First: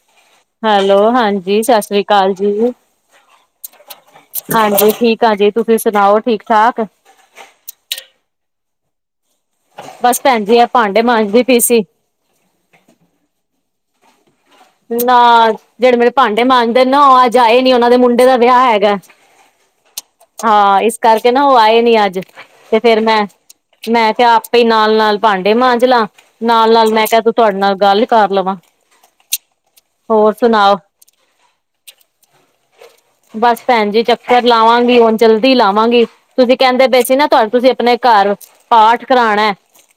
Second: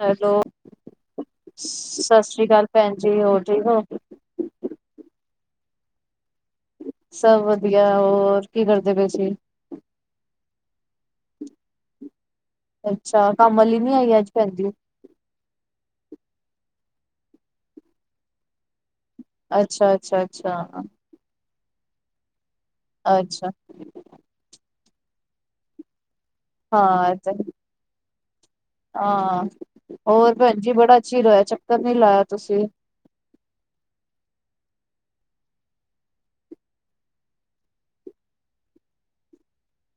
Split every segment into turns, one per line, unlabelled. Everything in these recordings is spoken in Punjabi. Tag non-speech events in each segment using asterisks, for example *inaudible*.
ਹੈਲੋ।
ਹੈਲੋ ਹਾਂਜੀ ਸਤਿ ਸ੍ਰੀ ਅਕਾਲ ਜੀ
ਭੈਣ ਜੀ, ਹੋਰ ਠੀਕ ਹੋ?
ਹਾਂਜੀ ਠੀਕ ਆ ਜੀ ਤੁਸੀਂ ਸੁਣਾਓ ਠੀਕ ਠਾਕ?
ਸਭ ਵਧੀਆ ਹੋਰ ਕੀ ਕਰਦੇ ਪਏ ਸੀ?
ਬਸ ਭੈਣ ਜੀ ਆ ਭਾਂਡੇ ਮਾਂਜਦੀ ਪਈ ਸੀ।
ਅੱਛਾ ਕੰਮ ਆਲੀ ਨੀ ਆਈ ਅੱਜ ਭੈਣਜੀ?
ਨਾ ਜੇੜੇ ਮੇਰੇ ਭਾਂਡੇ ਮਾਂਜਦੇ ਨੇ ਨਾ ਓ ਅੱਜ ਆਏ ਨੀ ਓਨਾਂ ਦੇ ਮੁੰਡੇ ਦਾ ਵਿਆਹ ਹੈਗਾ।
ਅੱਛਾ-ਅੱਛਾ-ਅੱਛਾ
ਹਾਂ ਇਸ ਕਰਕੇ ਨਾ ਓ ਆਏ ਨੀ ਅੱਜ ਤੇ ਫੇਰ
ਅੱਛਾ
ਮੈਂ-ਮੈਂ ਕਿਆ ਪਈ ਨਾਲ-ਨਾਲ ਭਾਂਡੇ ਮਾਂਜ ਲਾਂ ਨਾਲ-ਨਾਲ ਮੈਂ ਕਿਆ ਤੂੰ ਤੁਹਾਡੇ ਨਾਲ ਗੱਲ ਕਰ ਲਵਾਂ।
ਆ ਹੋਰ ਭੈਣ ਜੀ ਬੜਾ ਚਿਰ ਹੋਇਆ ਚੱਕਰ ਨੀ ਲਾਇਆ ਤੁਸੀਂ।
ਬਸ ਭੈਣ ਜੀ ਚੱਕਰ ਲਾਵਾਂਗੀ ਹੁਣ ਜਲਦੀ ਲਾਵਾਂਗੀ। ਤੁਸੀਂ ਕੈਂਦੇ ਪਏ ਸੀ ਨਾ ਤੁਹਾਡੇ ਤੁਸੀਂ ਆਪਣੇ ਘਰ ਪਾਠ ਕਰਾਣਾ।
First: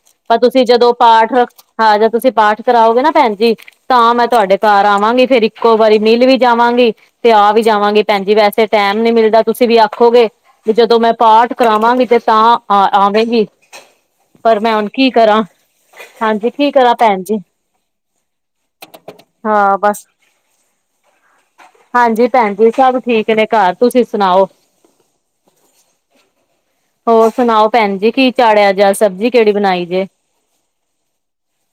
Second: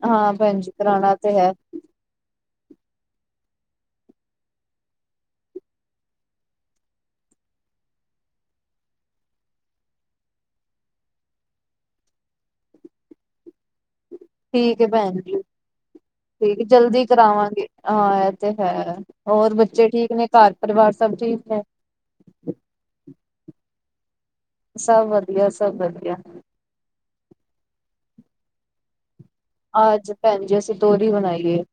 ਹਾਂ
ਪਰ
ਭੈਣ
ਤੁਸੀਂ
ਜੀ
ਜਦੋਂ
ਕਰਾਣਾ
ਪਾਠ
ਤੇ ਹੈ,
ਹਾਂ ਜ ਤੁਸੀਂ ਪਾਠ ਕਰਾਓਗੇ ਨਾ ਭੈਣ ਜੀ ਤਾਂ ਮੈਂ ਤੁਹਾਡੇ ਘਰ ਆਵਾਂਗੀ ਫੇਰ ਇੱਕੋ ਵਾਰੀ ਮਿਲ ਵੀ ਜਾਵਾਂਗੀ। ਤੇ ਆ ਵੀ ਜਾਵਾਂਗੇ ਭੈਣ ਜੀ ਵੈਸੇ ਟੈਮ ਨੀ ਮਿਲਦਾ ਤੁਸੀਂ ਵੀ ਆਖੋਗੇ। ਵੀ ਜਦੋਂ ਮੈਂ ਪਾਠ ਕਰਾਵਾਂਗੀ ਤੇ ਤਾਂ ਆ ਆਵੇਗੀ। ਪਰ ਮੈਂ
ਠੀਕ
ਹੁਣ
ਐ
ਕੀ
ਭੈਣਜੀ।
ਕਰਾਂ ਹਾਂਜੀ
ਠੀਕ
ਕੀ ਕਰਾਂ
ਜਲਦੀ
ਭੈਣ ਜੀ
ਕਰਾਵਾਂਗੇ ਹਾਂ ਐ ਤੇ ਹੈ। ਹੋਰ
ਹਾਂ
ਬੱਚੇ
ਬਸ
ਠੀਕ ਨੇ ਘਰ ਪਰਿਵਾਰ ਸਭ ਠੀਕ ਏ?
ਹਾਂਜੀ ਭੈਣ ਜੀ ਸਭ ਠੀਕ ਨੇ ਘਾਰ ਤੁਸੀਂ ਸੁਣਾਓ?
ਸਭ ਵਧੀਆ ਸਭ ਵਧੀਆ।
ਹੋਰ ਸੁਣਾਓ ਭੈਣ ਜੀ ਕੀ ਚਾੜਿਆ ਜੇ ਸਬਜੀ?
ਅੱਜ ਭੈਣ ਜੀ ਅਸੀਂ ਤੋਰੀ ਬਣਾਈਏ।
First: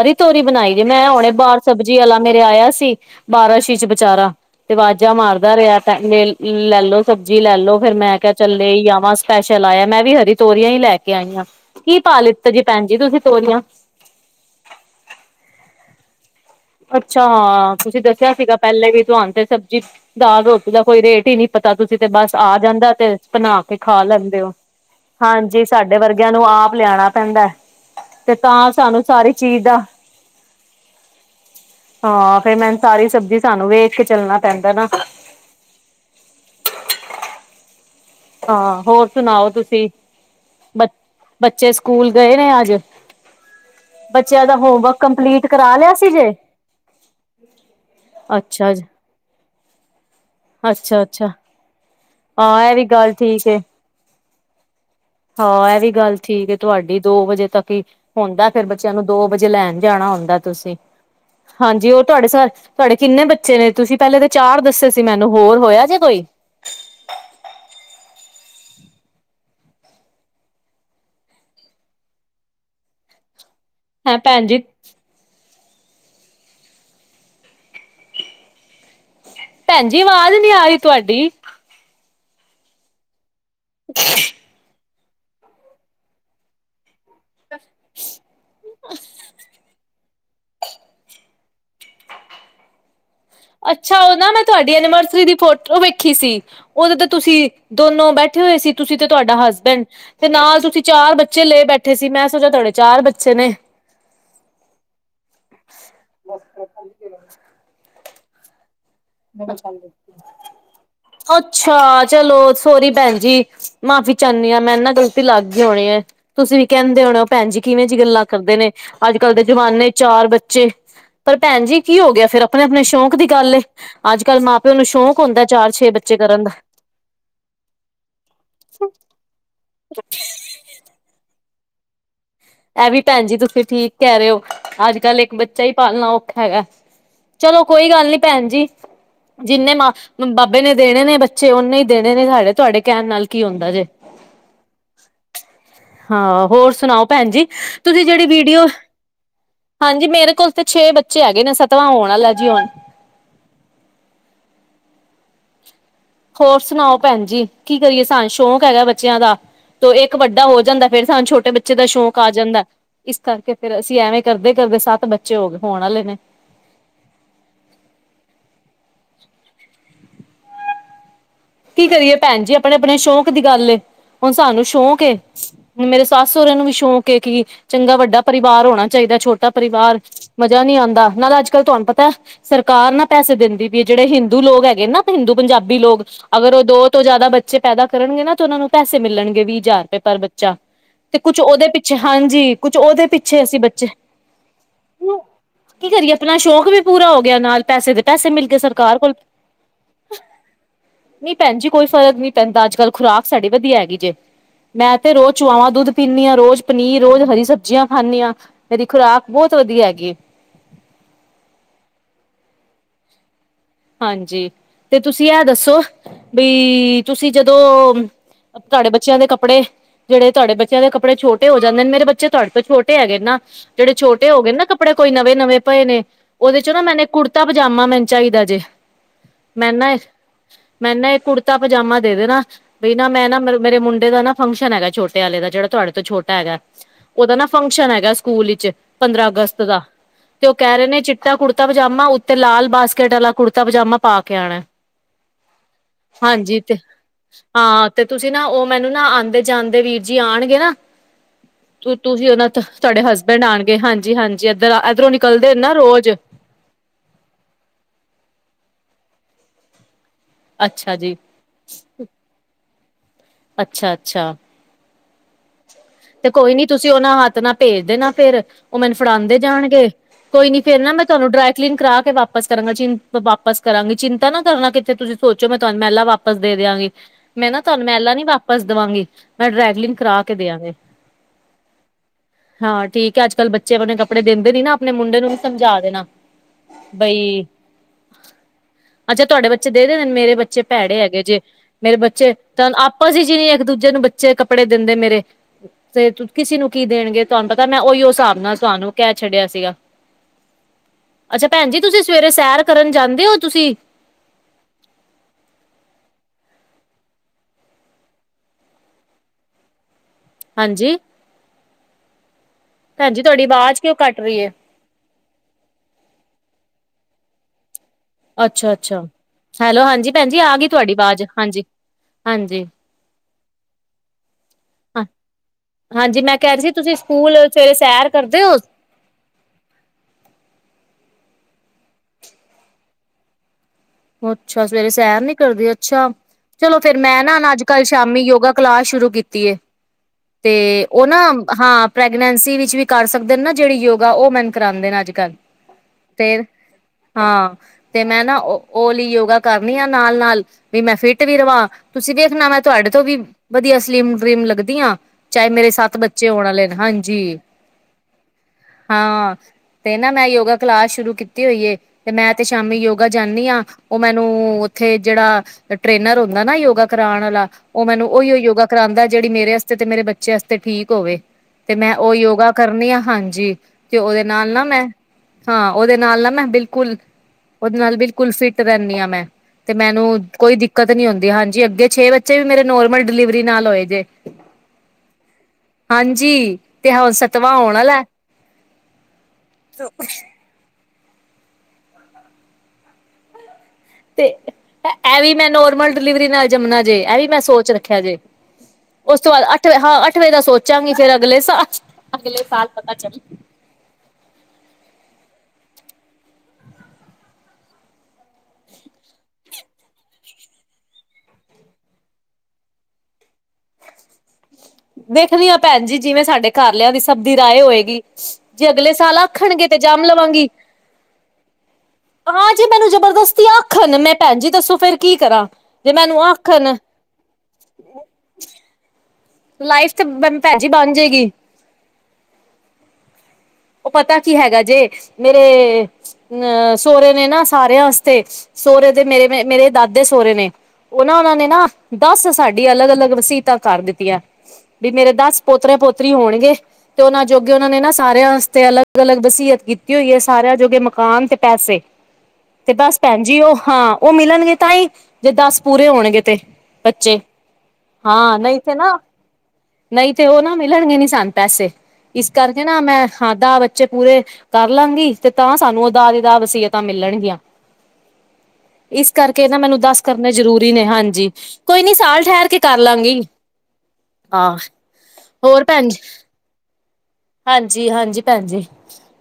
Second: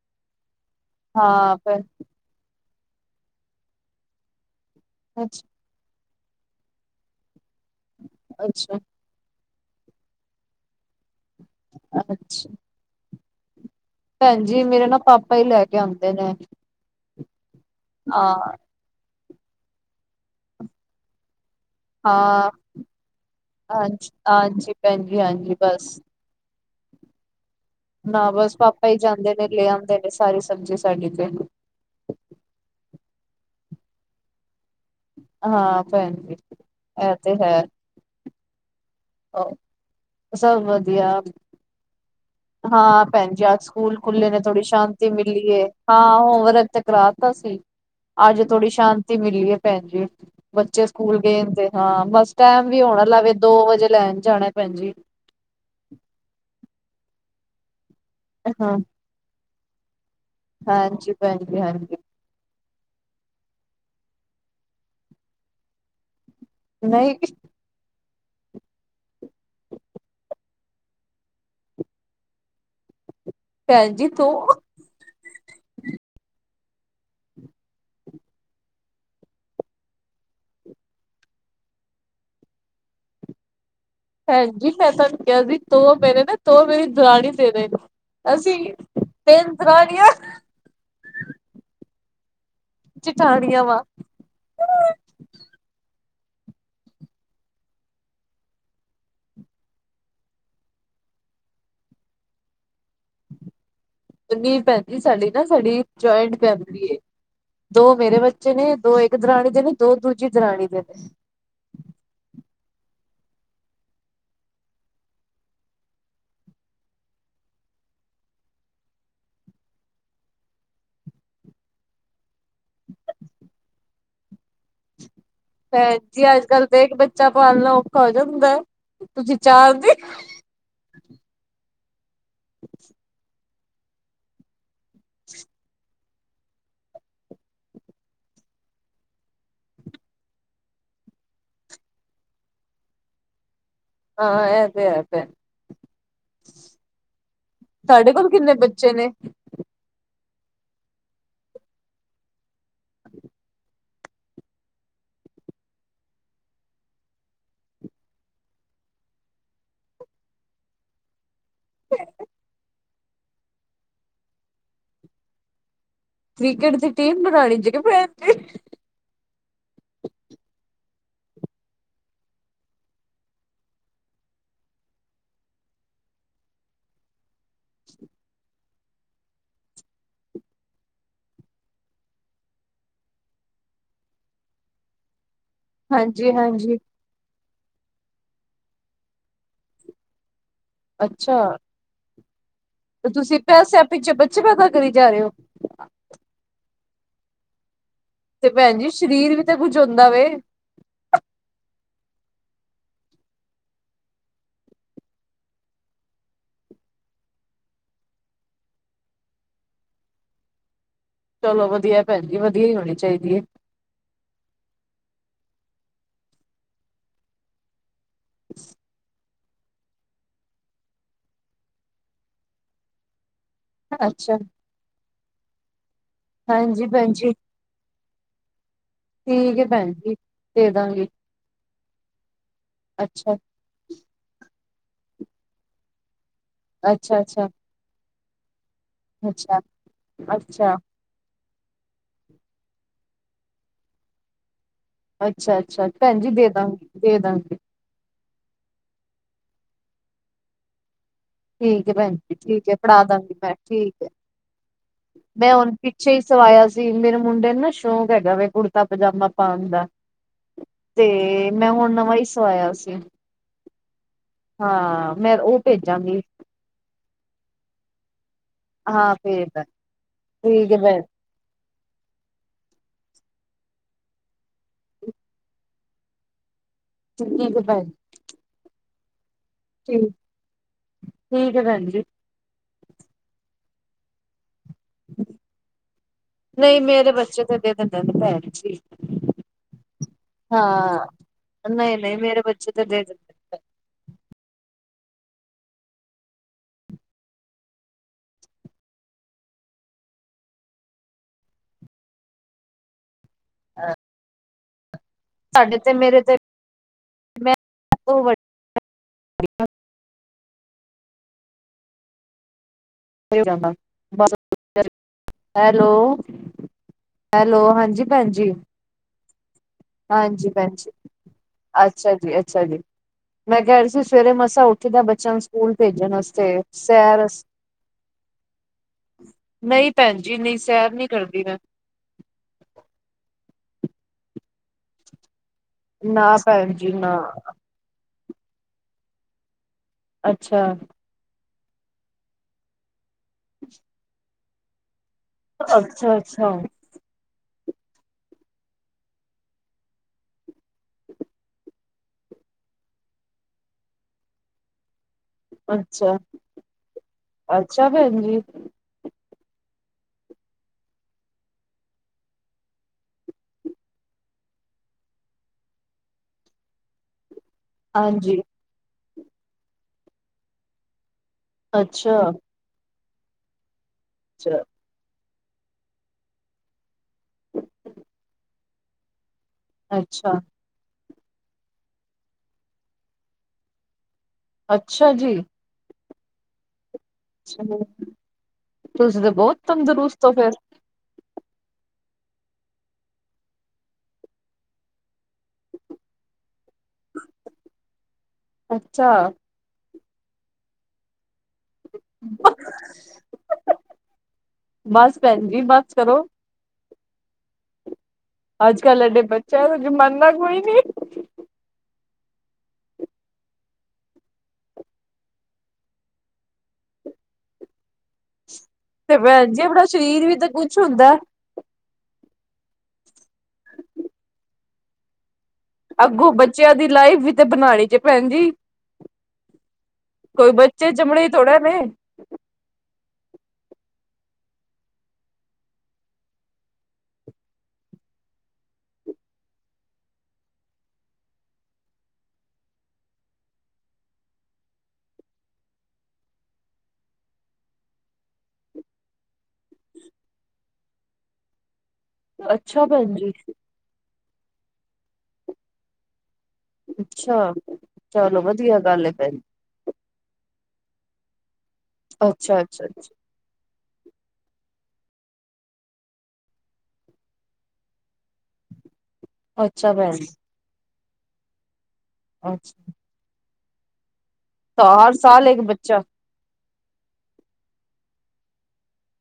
ਹਰੀ ਤੋਰੀ ਬਣਾਈ ਏ? ਮੈਂ ਹੁਣੇ
ਹਾਂ,
ਬਾਰ
ਭੈਣ,
ਸਬਜ਼ੀ ਵਾਲ ਆ ਮੇਰੇ ਆਇਆ ਸੀ ਬਾਰਾਂ ਛੀ ਚ ਵਿਚਾਰਾ ਤੇ ਵਾਜਾ
ਅੱਛਾ,
ਮਾਰਦਾ ਰਿਆ ਮੇਲ ਲੈਲੋ ਸਬਜ਼ੀ ਲੈ ਲੋ ਫੇਰ ਮੈਂ ਕਿਆ ਚੱਲ ਲੇ
ਅੱਛਾ,
ਈ ਆਵਾਂ ਸਪੈਸ਼ਲ ਆਇਆ ਮੈਂ ਵੀ ਹਰੀ ਤੋਰੀਆਂ ਈ ਲੈ ਕੇ ਆਈਆਂ। ਕੀ ਭਾ
ਅੱਛਾ।
ਲਿੱਤਾ ਜੀ ਭੈਣ ਜੀ ਤੁਸੀਂ ਤੋਰੀਆਂ?
ਭੈਣ ਜੀ ਮੇਰੇ ਨਾ ਪਾਪਾ ਈ ਲੈ ਕੇ ਆਂਦੇ ਨੇ।
ਅੱਛਾ ਹਾਂ ਤੁਸੀਂ
ਹਾਂ
ਦੱਸਿਆ ਸੀਗਾ ਪੈਲੇ ਵੀ ਤੁਆਨੂੰ ਤੇ ਸਬਜ਼ੀ ਦਾਲ ਰੋਟੀ ਦਾ ਕੋਈ ਰੇਟ ਈ ਨੀ ਪਤਾ ਤੁਸੀਂ ਤੇ ਬਸ
ਹਾਂ
ਆ ਜਾਂਦਾ ਤੇ ਬਣਾ ਕੇ ਖਾ
ਹਾਂਜੀ
ਲੈਂਦੇ ਓ
ਹਾਂਜੀ ਭੈਣ ਜੀ
ਹਾਂਜੀ
ਬਸ
ਸਾਡ ਡੇ ਵਰਗਿਆਂ ਨੂੰ ਆਪ ਲਿਆਣਾ ਪੈਂਦਾ ਤੇ ਤਾਂ ਸਾਨੂੰ ਸਾਰੀ ਚੀਜ਼ ਦਾ
ਏ ਸਾਰੀ ਸਬਜੀ ਸਾਡੇ ਤੇ
ਹਾਂ ਫੇਰ ਮੈ ਸਾਰੀ ਸਬਜ਼ੀ ਸਾਨੂੰ ਵੇਖ ਚੱਲਣਾ ਪੈਂਦਾ ਨਾ।
ਹਾਂ ਭੈਣ ਜੀ ਐ ਤੇ ਹੈ।
ਹਾਂ ਹੋਰ ਸੁਣਾਓ ਤੁਸੀਂ
ਸਭ
ਬ
ਵਧੀਆ
ਬੱਚੇ ਸ
ਹਾਂ ਭੈਣ ਜੀ ਅੱਜ ਸਕੂਲ ਖੁੱਲੇ ਨੇ
ਬੱਚਿਆਂ ਦਾ
ਥੋੜ੍ਹੀ
ਹੋਮਵਰਕ
ਸ਼ਾਂਤੀ ਮਿਲੀ
ਕੰਪਲੀਟ
ਏ
ਕਰਾ ਲਿਆ ਸੀ
ਹਾਂ
ਜੇ
ਹੋਮਵਰਕ ਤੇ ਕਰਾਤਾ ਸੀ ਅੱਜ ਥੋੜੀ
ਅੱਛਾ ਜੀ
ਸ਼ਾਂ ਤੀ ਮਿਲੀ ਐ ਭੈਣ ਜੀ ਬੱਚੇ
ਅੱਛਾ
ਸਕੂਲ
ਅੱਛਾ
ਗਏ ਦੇ ਹਾਂ ਬਸ
ਹਾਂ
ਟੈਮ
ਇਹ
ਵੀ ਹੋਣ
ਗੱਲ
ਵਾਲਾ ਵੇ
ਠੀਕ ਏ
ਦੋ ਵਜੇ ਲੈਣ ਜਾਣੈ ਭੈਣ ਜੀ।
ਹਾਂ ਐਹ ਵੀ ਗੱਲ ਠੀਕ ਏ ਤੁਆਡੀ ਦੋ ਵਜੇ ਤੱਕ ਹੀ ਹੁੰਦੈ ਫੇਰ
ਹਾਂ
ਬੱਚਿਆਂ ਨੂੰ ਦੋ ਵਜੇ ਲੈਣ ਜਾਣੈ ਹੁੰਦੈ ਤੁਸੀਂ
ਹਾਂਜੀ ਭੈਣ ਜੀ
ਹਾਂਜੀ ਓਹ ਤੁਆਡੇ ਸਚ ਤੁਐਡੇ ਕਿੰਨੇ ਬੱਚੇ ਨੇ? ਤੁਸੀਂ ਪੈਲੇ ਤੇ ਚਾਰ ਦੱਸੇ ਸੀ ਮੈਨੂੰ ਹੋਰ ਹੋਯਾ ਜੇ ਕੋਈ?
ਨਹੀਂ ਕਿ ਭੈਣਜੀ
ਹੈਂ
ਤੋ
ਭੈਣ ਜੀ ਭੈਣ ਜੀ ਅਵਾਜ਼ ਨੀ ਆ ਰੀ ਤੁਵਾਡੀ?
ਭੈਣਜੀ ਮੈਂ ਤਾਨੂੰ ਕਿਆ ਸੀ ਦੋ ਮੇਰੇ ਨਾ ਦੋ ਮੇਰੀ ਦਰਾਣੀ ਦੇ ਨੇ ਅਸੀਂ ਤੇਨ ਦਰਾਣੀਆਂ ਜਠਾਣੀਆਂ ਵਾ
ਅੱਛਾ ਓ ਨਾ ਮੈਂ ਤੁਆਡੀ ਐਨੀਮਰਸਰੀ ਦੀ ਫੋਟੋ ਵੇਖੀ ਸੀ। ਓਦੇ ਤੇ ਤੁਸੀਂ ਦੋਨੋ ਬੈਠੇ ਹੋਏ ਸੀ ਤੁਸੀਂ ਤੇ ਤੁਆਡਾ ਹਸਬੈਂਡ। ਤੇ ਨਾਲ ਤੁਸੀਂ ਚਾਰ ਬੱਚੇ ਲੇ ਬੈਠੇ ਸੀ ਮੈਂ ਸੋਚਿਆ ਤੁਆਡੇ ਚਾਰ ਬੱਚੇ ਨੇ।
ਨੀ ਭੈਣ ਜੀ ਸਾਡੀ ਨਾ ਸਾਡੀ ਜੋਇੰਟ ਫੈਮਿਲੀ ਏ ਦੋ ਮੇਰੇ ਬ ਚੇ ਨੇ ਦੋ ਏਕ ਦਰਾਣੀ ਦੇ ਨੇ ਦੋ ਦੂਜੀ ਦਰਾਣੀ ਦੇ ਨੇ।
ਅੱਛਾ ਚਲੋ ਸੋਰੀ ਭੈਣ ਜੀ ਮਾਫ਼ੀ ਚਾਹਣੀ ਆਂ ਮੈਨ ਨਾ ਗ਼ਲਤੀ ਲੱਗ ਗੀ ਹੋਣੀ ਏ। ਤੁਸੀਂ ਵੀ ਕੈੰਦੇ ਹੋਣੇ ਔ ਭੈਣ ਜੀ ਕਿਵੇਂ ਜੀ ਗੱਲਾਂ ਕਰਦੇ ਨੇ ਅੱਜ-ਕੱਲ੍ਹ ਦੇ ਜਮਾਨੇ ਚ ਚਾਰ ਬੱਚੇ। ਪਰ ਭੈਣ ਜੀ ਕੀ ਹੋ ਗਿਆ ਫੇਰ ਅਪਣੇ-ਅਪਣੇ ਸ਼ੌਂਕ ਦੀ ਗੱਲ ਏ। ਅੱਜ ਕੱਲ੍ਹ ਮਾਂ ਪਿਓ ਨੂੰ ਸ਼ੌਂਕ ਹੁੰਦਾ ਚਾਰ ਛੇ ਬੱਚੇ
ਭੈਣਜੀ
ਕਰਨ ਦਾ
ਅੱਜ-ਕਲ ਤੇ ਏਕ ਬੱਚਾ ਪਾਲਣਾ ਔਖਾ ਹੋ ਜਾਂਦੈ। ਤੁਸੀਂ ਚਾਰ ਦੇ
ਐ ਵੀ ਭੈਣ ਜੀ ਤੁਸੀਂ ਠੀਕ ਕੈ ਰੇਔ, ਅੱਜ-ਕੱਲ ਇੱਕ ਬੱਚਾ ਈ ਪਾਲਣਾ ਔ ਖਾ ਹੈਗਾ ਚਲੋ ਕੋਈ ਗੱਲ ਨੀ ਭੈਣ ਜੀ। ਜਿੰਨੇ ਮਾ ਬਾਬੇ ਨੇ ਦੇਣੇ ਨੇ ਬੱਚੇ ਨੇ ਔਣੇ ਈ ਦੇਣੇ ਨੇ ਸਾਡੇ ਤੁਐਡੇ ਕੈਣ ਨਾਲ ਕੀ ਹੁੰਦਾ ਜੇ।
ਹਾਂ ਇਹ ਤੇ ਹੈ ਭੈਣ
ਹਾਂ ਹੋਰ ਸੁਣਾਓ? ਭੈਣਜੀ ਤੁਸੀ
ਤੁਹਾਡੇ
ਜੇੜੀ
ਕੋਲ ਕਿੰਨੇ
ਵੀਡੀਓ
ਬੱਚੇ ਨੇ
ਹਾਂਜੀ, ਮੇਰੇ ਕੋਲ ਤੇ ਛੇ ਬੱਚੇ ਹੈਗੇ ਨੇ ਸੱਤਵਾਂ ਹੋਣ ਵਾਲਾ ਜੀ ਹੁਣ ਹੋਰ ਸੁਣਾਓ ਭੈਣ ਜੀ, ਕੀ ਕਰੀਏ ਸਾਨੂੰ ਸ਼ੌਕ ਹੈਗਾ ਬੱਚਿਆਂ ਦਾ। ਤੋ ਏਕ ਵੱਡਾ ਹੋ ਜਾਂਦੈ ਫੇਰ ਸਾਨੂੰ ਛੋਟ ਟੇ ਬੱਚੇ ਦਾ ਸ਼ੌਂਕ ਆ ਜਾਂਦਾ, ਇਸ ਕਰਕੇ ਫੇਰ ਅਸੀਂ ਐਵੇਂ ਕਰਦੇ-ਕਰਦੇ ਸੱਤ ਬੱਚੇ ਹੋਗੇ ਹੋਣ ਆਲੇ ਨੇ।
ਕ੍ਰਿਕੇਟ ਦੀ ਟੀਮ ਬਣਾਣੀ ਜੇ ਕੇ ਭੈਣ ਜੀ।
ਕੀ ਕਰੀਏ ਭੈਣ ਜੀ ਅਪਣੇ-ਅਪਣੇ ਸ਼ੌਂਕ ਦੀ ਗੱਲ ਏ। ਹੁਣ ਸਾਨੂੰ ਸ਼ੌਕ ਏ, ਹੁਣ ਮੇਰੇ ਸੱਸ ਸੋਰੇਆਂ ਨੂੰ ਵੀ ਸ਼ੌਕ ਏ ਕੀ ਚੰਗਾ ਵੱਡਾ ਪਰਿਵਾਰ ਹੋਣਾ ਚਾਈਦਾ ਐ, ਛੋਟਾ ਪਰਿਵਾਰ ਮਜ਼ਾ ਨੀ ਆਦਾ ਨਾਲ ਅੱਜ-ਕੱਲ੍ਹ ਤੁਆਨੂੰ ਪਤਾ ਐ ਸਰਕਾਰ ਨਾ ਪੈਸੇ ਦੇੰਦੀ ਪੀ ਏ, ਜੇੜੇ ਹਿੰਦੂ ਲੋਗ ਹੈਗੇ ਨਾ ਹਿੰਦੂ ਪੰਜਾਬੀ ਲੋਗ
ਹਾਂਜੀ ਹਾਂਜੀ
ਦੋ ਤੋਂ ਜੈਦਾ ਬੱਚੇ ਪੈਦਾ ਕਰਨਗੇ ਨਾ ਤੇ ਓਨਾਂ ਨੂੰ ਪੈਸੇ ਮਿਲਣਗੇ, ਵੀਹ ਹਜ਼ਾਰ ਰੁਪਏ ਪਰ ਬੱਚਾ। ਤੇ
ਅੱਛਾ
ਕੁੱਛ ਓਦੇ ਪਿੱ ਹਾਂਜੀ, ਕੁਛ ਓਦੇ
ਤੇ ਤੁਸੀਂ
ਪਿੱਛੇ ਅਸੀ
ਪੈਸਿਆਂ ਪਿੱਛੇ ਬੱਚੇ ਪੈਦਾ ਕਰੀ ਜਾ
ਬੱਚੇ--ਕਿਉਂ?
ਰਹੇ ਹੋ
ਕੀ ਕਰੀਏ ਅਪਣਾ ਸ਼ੌਕ ਵੀ ਪੂਰਾ ਹੋ ਗਿਆ ਨਾਲ ਪੈਸੇ ਦੇ ਪੈਸੇ ਮਿਲਗੇ
ਭੈਣ ਜੀ
ਸਰਕਾਰ ਕੋਲ
ਸਰੀਰ ਵੀ ਤੇ ਕੁੱਝ ਹੁੰਦਾ ਵੇ।
ਨੀ ਭੈਣ ਜੀ, ਕੋਈ ਫਰਕ ਨੀ ਪੈਂਦਾ, ਅੱਜ-ਕੱਲ ਖੁਰਾਕ ਸਾਡੀ ਵਧੀਆ ਹੈਗੀ ਜੇ‌। ਮੈਂ ਤੇ ਰੋਜ਼ ਚੁਆਵਾਂ ਦੁੱਧ ਪੀਂਣੀ ਆਂ। ਰੋਜ਼ ਪਨੀਰ, ਰੋਜ਼ ਹਰੀ ਸਬਜ਼ੀਆਂ ਖਾਂਣੀ ਆਂ। ਮੇਰੀ ਖੁਰਾਕ ਬੋਤ ਵਧੀਆ ਹੈਗੀ ਏ।
ਚਲੋ ਵਧੀਐ ਭੈਣ ਜੀ, ਵਧੀਆ ਹੀ ਹੋਣੀ ਚਾਈਦੀ ਏ।
ਹਾਂਜੀ, ਤੇ ਤੁਸੀਂ ਐ ਦੱਸੋ ਬਈ ਤੁਸੀਂ ਜਦੋਂ ਤੁਆਡੇ ਬੱਚਿਆਂ ਦੇ ਕੱਪੜੇ ਜੇੜੇ ਤੁਆਡੇ ਬੱਚਿਆਂ ਦੇ ਕੱਪੜੇ ਛੋਟੇ ਹੋ ਜਾਂਦੇਣ ਮੇਰੇ ਬੱਚੇ ਤੁਆਡੇ ਤੋ ਛੋਟੇ ਹੈਗੇਣ ਨਾ, ਜੇੜੇ ਛੋਟੇ
ਅੱਛਾ
ਹੋਗੇ ਨਾ ਕੱਪ ਕੱਪੜੇ ਕੋਈ ਨਵੇਂ -ਨਵੇਂ ਪਏ ਨੇ, ਓਦੇ ਚੋਂ ਨਾ
ਹਾਂਜੀ
ਮੈਨ ਏਕ
ਭੈਣ ਜੀ
ਕੁੜਤਾ-ਪਜਾਮਾ ਮੈਨੂੰ ਚਾਈਦਾ ਜੇ।
ਠੀਕ ਹੈ
ਮੈਂ ਨਾ
ਭੈਣ
ਏਹ
ਜੀ ਦੇ
ਮੈ
ਦਾਂਗੀ
ਨਾ ਏਕ ਕੁੜਤਾ-ਪਜਾਮਾ ਦੇ ਦੇਣਾ ਬਈ ਨਾ ਮੈਂ
ਅੱਛਾ
ਨਾ ਮੇਰ- ਮੇਰੇ ਮੁੰਡੇ ਦਾ ਨਾ ਫੰਕਸ਼ਨ ਹੈਗਾ ਛੋਟੇ ਆਲੇ ਦਾ ਜੇੜਾ ਤੁਆਡੇ ਤੋਂ ਛੋਟਾ ਹੈਗਾ,
ਅੱਛਾ
ਓਦਾ ਨਾ
ਅੱਛਾ
ਫੰਕਸ਼ਨ ਹੈਗਾ। ਸ -ਕੂਲ ਵਿੱਚ ਪੰਦਰਾਂ
ਅੱਛਾ
ਅਗਸਤ ਦਾ, ਤੇ ਓਹ
ਅੱਛਾ
ਕੈ ਰੇ ਨੇ ਚਿੱ -ਟਾ ਕੁੜਤਾ-ਪਜਾਮਾ ਉੱਤੇ ਲਾਲ ਬਾਸਕੇਟ ਆਲਾ ਕੁੜਤਾ- ਪਜਾਮਾ ਪਾ ਕੇ ਆਣਾ ਐ।
ਅੱਛਾ-ਅੱਛਾ, ਭੈਣ ਜੀ ਦੇ ਦਾਂਗੀ, ਦੇ ਦਾਂਗੀ਼।
ਹਾਂ ਤੇ ਤੁਸੀਂ ਨਾ ਉਹ ਮੈਨੂੰ ਨਾ ਆਉਂਦੇ ਜਾਂਦੇ ਵੀਰ ਜੀ ਆਣਗੇ ਨਾ,
ਠੀਕ ਹੈ
ਤੇ
ਭੈਣ
ਤੁਸੀਂ
ਜੀ
ਉਨਾ ਹੱਥ
ਠੀਕ ਹੈ
ਤੁਹਾਡੇ
ਪੜ੍ਹਾ ਦਾਂਗੀ
ਹਸਬੈਂਡ
ਮੈਂ
ਆਣਗੇ,
ਠੀਕ ਹੈ
ਹਾਂਜੀ -ਹਾਂਜੀ ਇਧਰ- ਇਧਰੋਂ
ਮੈਂ
ਨਿਕਲਦੇ ਨਾ
ਹੁਣ
ਰੋਜ਼
ਪਿੱਛੇ ਹੀ ਸਵਾਇਆ ਸੀ, ਮੇਰੇ ਮੁੰਡੇ ਨੇ ਨਾ ਸ਼ੌਕ ਹੈਗਾ ਵੈ ਕੁੜਤਾ ਪਜਾਮਾ ਪਾਣ ਦਾ।
ਅੱਛਾ
ਤੇ
ਜੀ
ਮੈਂ ਹੁਣ ਨਵਾਂ ਈ ਸਵਾਇਆ ਸੀ।
ਅੱਛਾ, ਅੱਛਾ।
ਹਾਂ ਮੈਂ ਉਹ ਭੇਜਾਂਗੀ
ਤੇ ਕੋਈ ਨੀ ਤੁਸੀਂ ਉਹਨਾਂ ਹੱਥ ਨਾਲ ਭੇਜ ਦੇ ਨਾ ਫੇਰ ਉਹ ਮੈਨ
ਹਾਂ
ਫੜਾਂਦੇ
ਭੇਜਦਾ
ਜਾਣਗੇ, ਕੋਈ ਨੀ
ਠੀਕ ਹੈ
ਫੇਰ ਨਾ
ਭੈਣ
ਮੈਂ ਤੁਆਨੂੰ ਡਰਾਈ -ਕਲੀਨ ਕਰਾ ਕੇ ਵਾਪਸ ਕਰਾਂਗਾ ਚਿੰਤ ਵਾਪਸ ਕਰਾਂਗੀ ਚਿੰਤਾ ਨਾ ਕਰਨਾ ਕਿੱਥੇ ਤੁਸੀਂ ਸੋਚੋ ਮੈਂ ਤੁਆਨੂੰ ਮੈਲਾ ਵਾਪਸ ਦੇ ਦਿਆਂਗੀ। ਮੈਂ
ਠੀਕ
ਨਾ
ਹੈ
ਤੁਆਨੂੰ
ਭੈਣ
ਮੈਲਾ ਨੀ ਵਾਪਸ ਦੇਵਾਂਗੀ, ਮੈਂ ਡਰੈਕਲੀਨ
ਠੀਕ
ਕਰਾ ਕ
ਠੀਕ ਹੈ ਭੈਣ ਜੀ
ਹਾਂ ਠੀਕ ਐ ਅੱਜ- ਕੱਲ ਬੱਚੇ ਆਪਣੇ ਕੱਪੜੇ ਦਿੰਦੇ ਨੀ ਨਾ ਅ ਆਪਣੇ ਮੁੰਡੇ ਨੂੰ ਵੀ ਸਮਝਾ ਦੇਣਾ।
ਨਈ ਮੇਰੇ
ਬਈ
ਬੱਚੇ ਤੇ ਦੇ ਦੇਦੇ ਣ ਭੈਣ ਜੀ।
ਅੱਛਾ ਤੁਹਾਡੇ ਬੱਚੇ ਦੇ ਦੇਦੇ ਮੇਰੇ ਬੱਚੇ ਭੈੜੇ
ਹਾਂ।
ਹੈਗੇ ਜੇ, ਮੇਰੇ
ਨਹੀਂ ਨਹੀਂ
ਬੱਚੇ ਤਾਂ
ਤੇ ਦੇ
ਆਪਸ ਹੀ ਜਿਨੀ
ਦਿੰਦੇ
ਇੱਕ ਦੂਜੇ ਨੂੰ ਬੱਚ ਚੇ ਕੱਪੜੇ ਦਿੰਦੇ ਮੇਰੇ ਤੇ ਕਿਸੇ ਨੂੰ ਕੀ ਦੇਣਗੇ ਤੁਹਾਨੂੰ ਪਤਾ ਮੈਂ ਉਹੀਓ ਹਿਸਾਬ ਨਾਲ ਤੁਆਨੂੰ ਕਹਿ ਛੱਡਿਆ ਸੀਗਾ।
*inaudible*
ਅੱਛਾ ਭੈਣ ਜੀ ਤੁਸੀਂ ਸਵੇਰੇ ਸੈਰ ਕਰਨ ਜਾਂਦੇ ਹੋ ਤੁਸੀਂ?
ਅ ਸਾਡੇ ਤੇ ਮੇਰੇ ਤੇ ਓ ਵੱ
ਹਾਂਜੀ। ਭੈਨ ਜੀ
ਵੱਡੇ
ਤੁਆਡੀ ਵਾਜ਼ ਕਿਓਂ ਕੱਟ
ਬਸ
ਰਈ ਏ।
ਹੈਲੋ, ਹੈਲੋ ਹਾਂਜੀ। ਭੈਣ ਜੀ
ਅੱਛਾ-ਅੱਛਾ, ਹੈਲੋ ਹਾਂਜੀ ਭੈਨ ਜੀ ਆ ਗਈ
ਭੈਣ ਜੀ।
ਤੁਆਡੀ ਵਾਜ਼
ਅੱਛਾ ਜੀ ਅੱਛਾ
ਹਾਂਜੀ-ਹਾਂਜੀ।
ਜੀ ਮੈਂ ਕੈ ਰਈ ਸੀ ਸਵੇਰੇ ਮਸਾਂ ਉੱਠੀ ਦੈ ਬੱਚੇਆਂ ਨੂੰ ਸਕੂਲ ਭੇਜਨ
ਹਾਂਜੀ ਮੈਂ
ਵਾਸਤੇ
ਕਹਿ ਰਹੀ ਸੀ ਤੁਸੀਂ
ਸੈ
ਸਕੂਲ ਸਵੇਰੇ ਸੈਰ ਕਰਦੇ ਓਂ।
ਨਈਂ ਭੈਨ ਜੀ ਨਈਂ, ਸੈਰ ਨੀ ਕਰਦੀ ਮੈਂ।
ਅੱਛਾ ਸਵੇਰੇ ਸੈਰ ਨੀ ਕਰਦੇ ਅੱਛਾ,
ਨਾ ਭੈਣ
ਚਲੋ
ਜੀ
ਫੇਰ ਮੈਂ ਨਾ ਆਨਾ ਅੱਜ ਕੱਲ ਸ਼ਾਮੀ ਯੋਗਾ ਕਲਾਸ ਸ਼ੁਰੂ ਕੀਤੀ ਏ, ਤੇ
ਅੱਛਾ
ਓ ਨਾ ਹਾਂ ਪ੍ਰੈਗਨੈਂਸੀ ਵਿੱਚ ਵੀ ਕਰ ਸਕਦੇ ਨਾ ਜੇੜੀ ਯੋਗਾ ਓ ਮੈਮ ਕਰਾਂਦੇ ਨੇ ਅੱਜ-ਕੱਲ।
ਅੱਛਾ-ਅੱਛਾ।
ਹਾਂ, ਤੇ ਮੈਂ ਨਾ ਓ ਬੋਲ ਈ ਯੋਗਾ ਕਰਨੀ ਆ ਨਾਲ-ਨਾਲ ਵੀ ਮੈਂ ਫਿਟ ਵੀ ਰਵਾਂ, ਤੁਸੀਂ ਵੇਖਣਾ ਮੈਂ ਤੁਆਡੇ ਤੋਂ ਵੀ ਵਦੀਆ ਸਲਿਮ ਡ੍ਰਿਮ ਲੱਗਦੀ ਆਂ। ਚਾਏ ਮੇਰੇ ਸੱਤ
ਅੱਛਾ
ਬੱਚੇ ਹੋਨ ਆਲੇ ਨੇ ਹਾਂਜੀ,
ਅੱਛਾ ਭੈਣ ਜੀ
ਹਾਂ। ਤੇ ਨਾ ਮੈਂ ਯੋਗਾ ਕਲਾਸ ਸ਼ੁਰੂ ਕੀਤੀ ਹੋਈ ਏ ਤੇ ਮੈਂ ਤੇ ਸ਼ਾਮੀ ਯੋਗਾ ਜਾਂਨੀ ਆ। ਓ ਮੈਨੂੰ ਓਥੇ ਜੇੜਾ ਟ੍ਰੇਨਰ ਹੁੰਦਾ ਨਾ ਯੋਗਾ ਕਰਾਨ ਆਲਾ ਓ ਮੈਨੂੰ ਓਹੀਓ
ਹਾਂਜੀ
ਯੋਗਾ ਕਰਾਂਦਾ ਜੇੜੀ ਮੇਰੇ ਵਸਤੇ ਤੇ ਮੇਰੇ ਬੱਚੇ ਵਾਸਤੇ ਠੀਕ ਹੋਵੇ ਤੇ ਮੈਂ ਓ
ਅੱਛਾ
ਯੋਗਾ ਕਰਨੀ ਆ ਹਾਂਜੀ, ਤੇ ਓਦੇ ਨਾਲ ਨਾ
ਅੱਛਾ
ਮੈਂ ਹਾਂ ਓਦੇ ਨਾਲ ਨਾ ਮੈਂ ਬਿਲਕੁਲ, ਓਦੇ ਨਾਲ ਬਿਲਕੁਲ ਫਿਟ ਰੈਨੀ ਆਂ ਮੈਂ। ਤੇ ਮੈਨੂੰ
ਅੱਛਾ
ਕੋਈ ਦਿੱਕਤ ਨੀ ਹੁੰਦੀ ਹਾਂਜੀ ਅੱਗੇ ਛੇ ਬੱਚੇ ਵੀ ਮੇਰੇ ਨੋਰਮਲ ਡਿਲੀਵਰੀ ਨਾਲ ਹੋਏ ਦੇ।
ਅੱਛਾ ਜੀ।
ਹਾਂਜੀ, ਤੇ ਹੁਨ ਸੱਤ
ਚਲੋ, ਤੁਸੀਂ ਤਾਂ ਬੋਤ ਤੰਦਰੁਸਤ ਓਂ ਫੇਰ।
ਤੇ ਐ ਵੀ ਮੈਂ ਨੋਰਮਲ ਡਿਲੀਵਰੀ ਨਾਲ ਜੰਮਨਾ ਜੇ ਐ ਵੀ ਮੈਂ ਸੋਚ ਰੱਖੇਆ ਜੇ।
ਅੱਛਾ
ਉਸ ਤੋਂ ਬਾਦ ਅੱਠ ਹਾਂ ਅੱਠਵੇਂ ਦਾ ਸੋਚਾਂਗੀ ਫੇਰ ਅਗਲੇ ਸਾਲ। ਅਗਲੇ ਸਾਲ ਪਤਾ ਚੱਲੇ
ਬਸ ਭੈਨ ਜੀ ਬਸ ਕਰੋ। ਅੱਜ-ਕੱਲ ਐਡੇ ਬੱਚਿਆ ਦਾ ਜ਼ਮਾਨਾ ਕੋਈ ਨੀ।
ਦੇਖਦੀ ਆ ਭੈਨ ਜੀ ਜਿਵੇਂ ਸਾਡੇ ਘਰਲਿਆਂ ਦੀ ਸਬ ਦੀ ਰਾਏ ਹੋਏਗੀ। ਜੇ ਅਗਲੇ
ਤੇ
ਸਾਲ
ਭੈਣ ਜੀ
ਆਖਨਗੇ ਤੇ
ਆਪਣਾ
ਜੰਮ
ਸਰੀਰ ਵੀ
ਲਵਾਂਗੀ।
ਤਾਂ ਕੁਛ ਹੁੰਦਾ
ਹਾਂ ਜੇ ਮੈਨੂੰ ਜਬਰਦਸਤੀ ਆਖਨ ਨਾ ਮੈਂ ਭੈਨ ਜੀ ਦੱਸੋ ਫੇਰ ਕੀ ਕਰਾਂ। ਜੇ ਮੈਨੂੰ
ਅੱਗੋਂ ਬੱਚੇਆਂ
ਆਖਣ
ਦੀ ਲਾਈਫ ਵੀ ਤੇ ਬਨਾਨੀ ਜੇ ਭੈਨ ਜੀ।
ਲਾਈਫ ਤੇ
ਕੋਈ
ਭੈਣ ਜੀ
ਬੱਚੇ
ਬਣ
ਜੰਮਨੇ ਈ
ਜੇਗੀ।
ਥੋੜਾ ਨੇ।
ਓ ਪਤਾ ਕੀ ਹੈਗਾ ਜੇ ਮੇਰੇ ਨ ਸੋਰੇ ਨੇ ਨਾ ਸਾਰਿਆਂ ਵਾਸਤੇ ਸੋਰੇ ਦੇ ਮੇਰੇ ਮੇਰੇ ਦਾਦੇ ਸੋਰੇ ਨੇ ਓਨਾਂ-ਓਨਾਂ ਨੇ ਨਾ ਦਸ ਸਾਡੀ ਅਲੱਗ-ਅਲੱਗ ਵਸੀਤਾਂ ਕਰ ਦਿੱਤੀਆਂ। ਵੀ ਮੇਰੇ ਦਸ ਪੋਤਰੇ-ਪੋਤਰੀ ਹੋਨਗੇ। ਤੇ ਓਨਾਂ ਜੋਗੇ, ਓਨਾਂ ਨੇ ਨਾ ਸਾਰਿਆਂ ਵਾਸਤੇ ਅਲੱਗ-ਅਲੱਗ ਵਸੀਅਤ ਕੀਤੀ ਹੋਈ ਏ ਸਾਰਿਆਂ ਜੋਗੇ ਮਕਾਨ ਤੇ ਪੈਸੇ, ਤੇ
ਅੱਛਾ
ਬਸ
ਭੈਣ
ਭੈਨ ਜੀ ਔ ਹਾਂ। ਓ ਮਿਲਗੇ ਤਾਂਈ, ਜੇ ਦਸ ਪੂਰੇ ਹੋਨਗੇ ਤੇ ਬੱਚੇ,
ਅੱਛਾ
ਹਾਂ
ਚਲੋ
ਨਈਂ ਤੇ
ਵਧੀਆ
ਨਾ
ਗੱਲ ਹੈ ਭੈਣ
ਨਈਂ ਤੇ ਉਹ ਨਾ ਮਿਲਣਗੇ ਨੀ ਸਾਨ ਪੈਸੇ, ਇਸ
ਅੱਛਾ
ਕਰਕੇ ਨਾ
ਅੱਛਾ
ਮੈਂ ਹਾਂ, ਦਾ ਬੱਚੇ ਪੂਰੇ ਕਰ ਲਾਂਗੀ, ਤੇ ਤਾਂ ਸਾਨੂੰ ਉਹ ਦਾਹ ਦੀ ਦਾਹ ਵਸੀਅਤਾਂ ਮਿਲਣਗੀਆਂ।
*inaudible*
ਇਸ ਕਰਕੇ ਨਾ, ਮੈਨੂੰ
ਅੱਛਾ
ਦੱਸ
ਭੈਣ ਜੀ
ਕਰਨੇ ਜ਼ਰੂਰੀ ਨੇ ਹਾਂਜੀ, ਕੋਈ ਨੀ ਸਾਲ ਠਹਿਰ ਕੇ ਕਰ ਲਾਂਗੀ। ਆਹ
ਤਾ‌ ਹਰ ਸਾਲ, ਇੱਕ
ਹੋਰ ਭੈਣ ਜੀ
ਬੱਚਾ?
ਹਾਂਜੀ-ਹਾਂਜੀ ਭੈਨ ਜੀ,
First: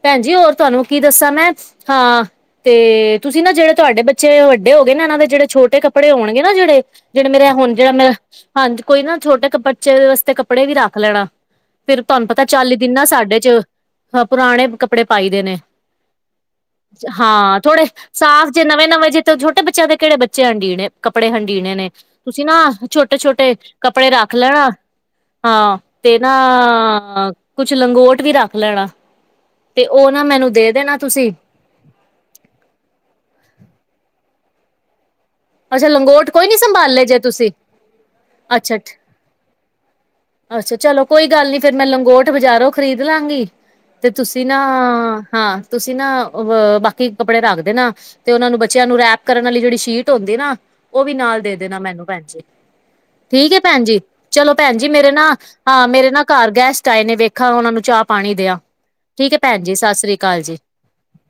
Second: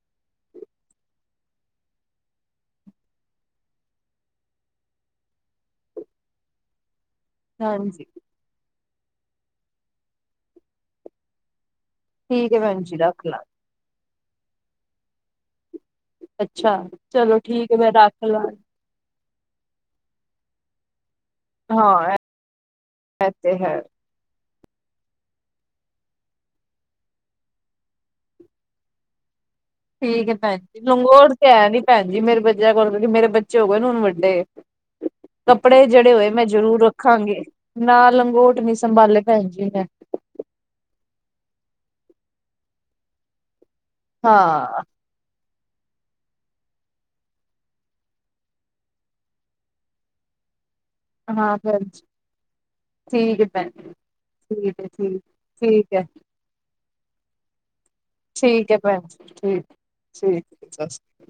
ਭੈਨ ਜੀ ਹੋਰ ਤੁਹਾਨੂੰ ਕੀ ਦੱਸਾ ਮੈਂ, ਹਾਂ। ਤੇ, ਤੁਸੀ ਨਾ ਜਿਹੜੇ ਤੁਹਾਡੇ ਬੱਚੇ ਵੱਡੇ ਹੋ ਗਏ ਨਾ, ਇਹਨਾਂ ਦੇ ਜਿਹੜੇ ਛੋਟੇ ਕੱਪੜੇ ਹੋਣਗੇ ਨਾ ਜਿਹੜੇ ਜਿਹੜੇ ਮੇਰਾ ਹੁਣ ਜਿਹੜਾ
ਹਾਂਜੀ
ਮੇਰਾ, ਹਾਂਜੀ ਕੋਈ ਨਾ, ਛੋਟੇ ਕਪ ਬੱਚੇ ਵਾਸਤੇ ਕੱਪੜੇ ਵੀ ਰੱਖ ਲੈਣਾ। ਫਿਰ ਤੁਹਾਨੂੰ ਪਤਾ
ਠੀਕ ਹੈ
ਚਾਲੀ
ਭੈਣ
ਦਿਨ
ਜੀ
ਨਾ
ਰੱਖ
ਸਾਡੇ
ਲਾ
'ਚ, ਪੁਰਾਣੇ ਕੱਪੜੇ ਪਾਈ ਦੇ ਨੇ।
ਅੱਛਾ ਚਲੋ
ਹਾਂ,
ਠੀਕ ਹੈ
ਥੋੜੇ
ਮੈਂ ਰੱਖ ਲਾ
ਸਾਫ਼ ਜੇ ਨਵੇਂ-ਨਵੇਂ ਜੇ 'ਤੇ ਛੋਟੇ ਬੱਚਿਆਂ ਦੇ ਕਿਹੜੇ ਬੱਚੇ ਹੰਡੀਣੇ? ਕੱਪੜੇ ਹੰਡੀਣੇ ਨੇ,
ਹਾਂ
ਤੁਸੀਂ ਨਾ
ਇਹ
ਛੋਟੇ-ਛੋਟੇ
ਤੇ ਹੈ
ਕੱਪੜੇ ਰੱਖ ਲੈਣਾ। ਹਾਂ, ਤੇ ਨਾ ਕੁਛ ਲੰਗੋਟ ਵੀ ਰੱਖ ਲੈਣਾ। 'ਤੇ ਉਹ ਨਾ ਮੈਨੂੰ ਦੇ ਦੇਣਾ ਤੁਸੀਂ।
ਭੈਨਜੀ, ਮੇਰੇ ਬੱਚਿਆਂ ਕੋਲ, ਮੇਰੇ ਬੱਚੇ ਹੋ ਗਏ ਨੇ ਹੁਣ ਵੱਡੇ। ਕੱਪੜੇ
ਅੱਛਾ
ਜਿਹੜੇ ਹੋਏ
ਲੰਗੋਟ
ਮੈਂ
ਕੋਈ ਨੀ
ਜ਼ਰੂਰ
ਸੰਭਾਲੇ ਜੇ
ਰੱਖਾਂਗੀ,
ਤੁਸੀਂ
ਨਾ ਲੰਗੋਟ ਨੀ
ਅੱਛਾ
ਸੰਭਾਲੇ ਭੈਣ ਜੀ, ਮੈਂ।
ਅੱਛਾ, ਚਲੋ ਕੋਈ ਗੱਲ ਨੀ ਫੇਰ ਮੈਂ ਲੰਗੋਟ ਬਜ਼ਾਰੋਂ ਖਰੀਦ ਲਾਂਗੀ। 'ਤੇ ਤੁਸੀਂ ਨਾ,
ਹਾਂ
ਹਾਂ। ਤੁਸੀਂ ਨਾ, ਅ ਬਾਕੀ ਕੱਪੜੇ ਰੱਖ ਦੇਨਾ, ਤੇ ਉਨ੍ਹਾਂ ਨੂੰ ਬੱਚਿਆਂ ਨੂੰ ਰੈਪ ਕਰਨ ਵਾਲੀ ਜਿਹੜੀ ਸ਼ੀਟ ਹੁੰਦੀ ਨਾ, ਉਹ ਵੀ ਨਾਲ ਦੇ
ਹਾਂ
ਦੇਣਾ
ਭੈਣ
ਮੈਨੂੰ ਭੈਨ ਜੀ। ਠੀਕ ਹੈ ਭੈਨ ਜੀ, ਚਲੋ ਭੈਨ
ਠੀਕ ਹੈ
ਜੀ, ਮੇਰੇ
ਠੀਕ
ਨਾ
ਠੀਕ ਹੈ
ਮੇਰੇ ਨਾ ਘਰ ਗੈਸਟ ਆਏ ਨੇ, ਵੇਖ ਖਾ ਉਹਨਾਂ ਨੂੰ, ਮੈ ਚਾਹ-ਪਾਣੀ ਦਿਆਂ,
ਠੀਕ ਹੈ ਭੈਣ ਜੀ
ਠੀਕ ਹੈ ਭੈਣ ਜੀ, ਸਸਰੀ ਕਾਲ
ਠੀਕ
ਜੀ।
ਸਤਿ ਸ਼੍ਰੀ ਅਕਾਲ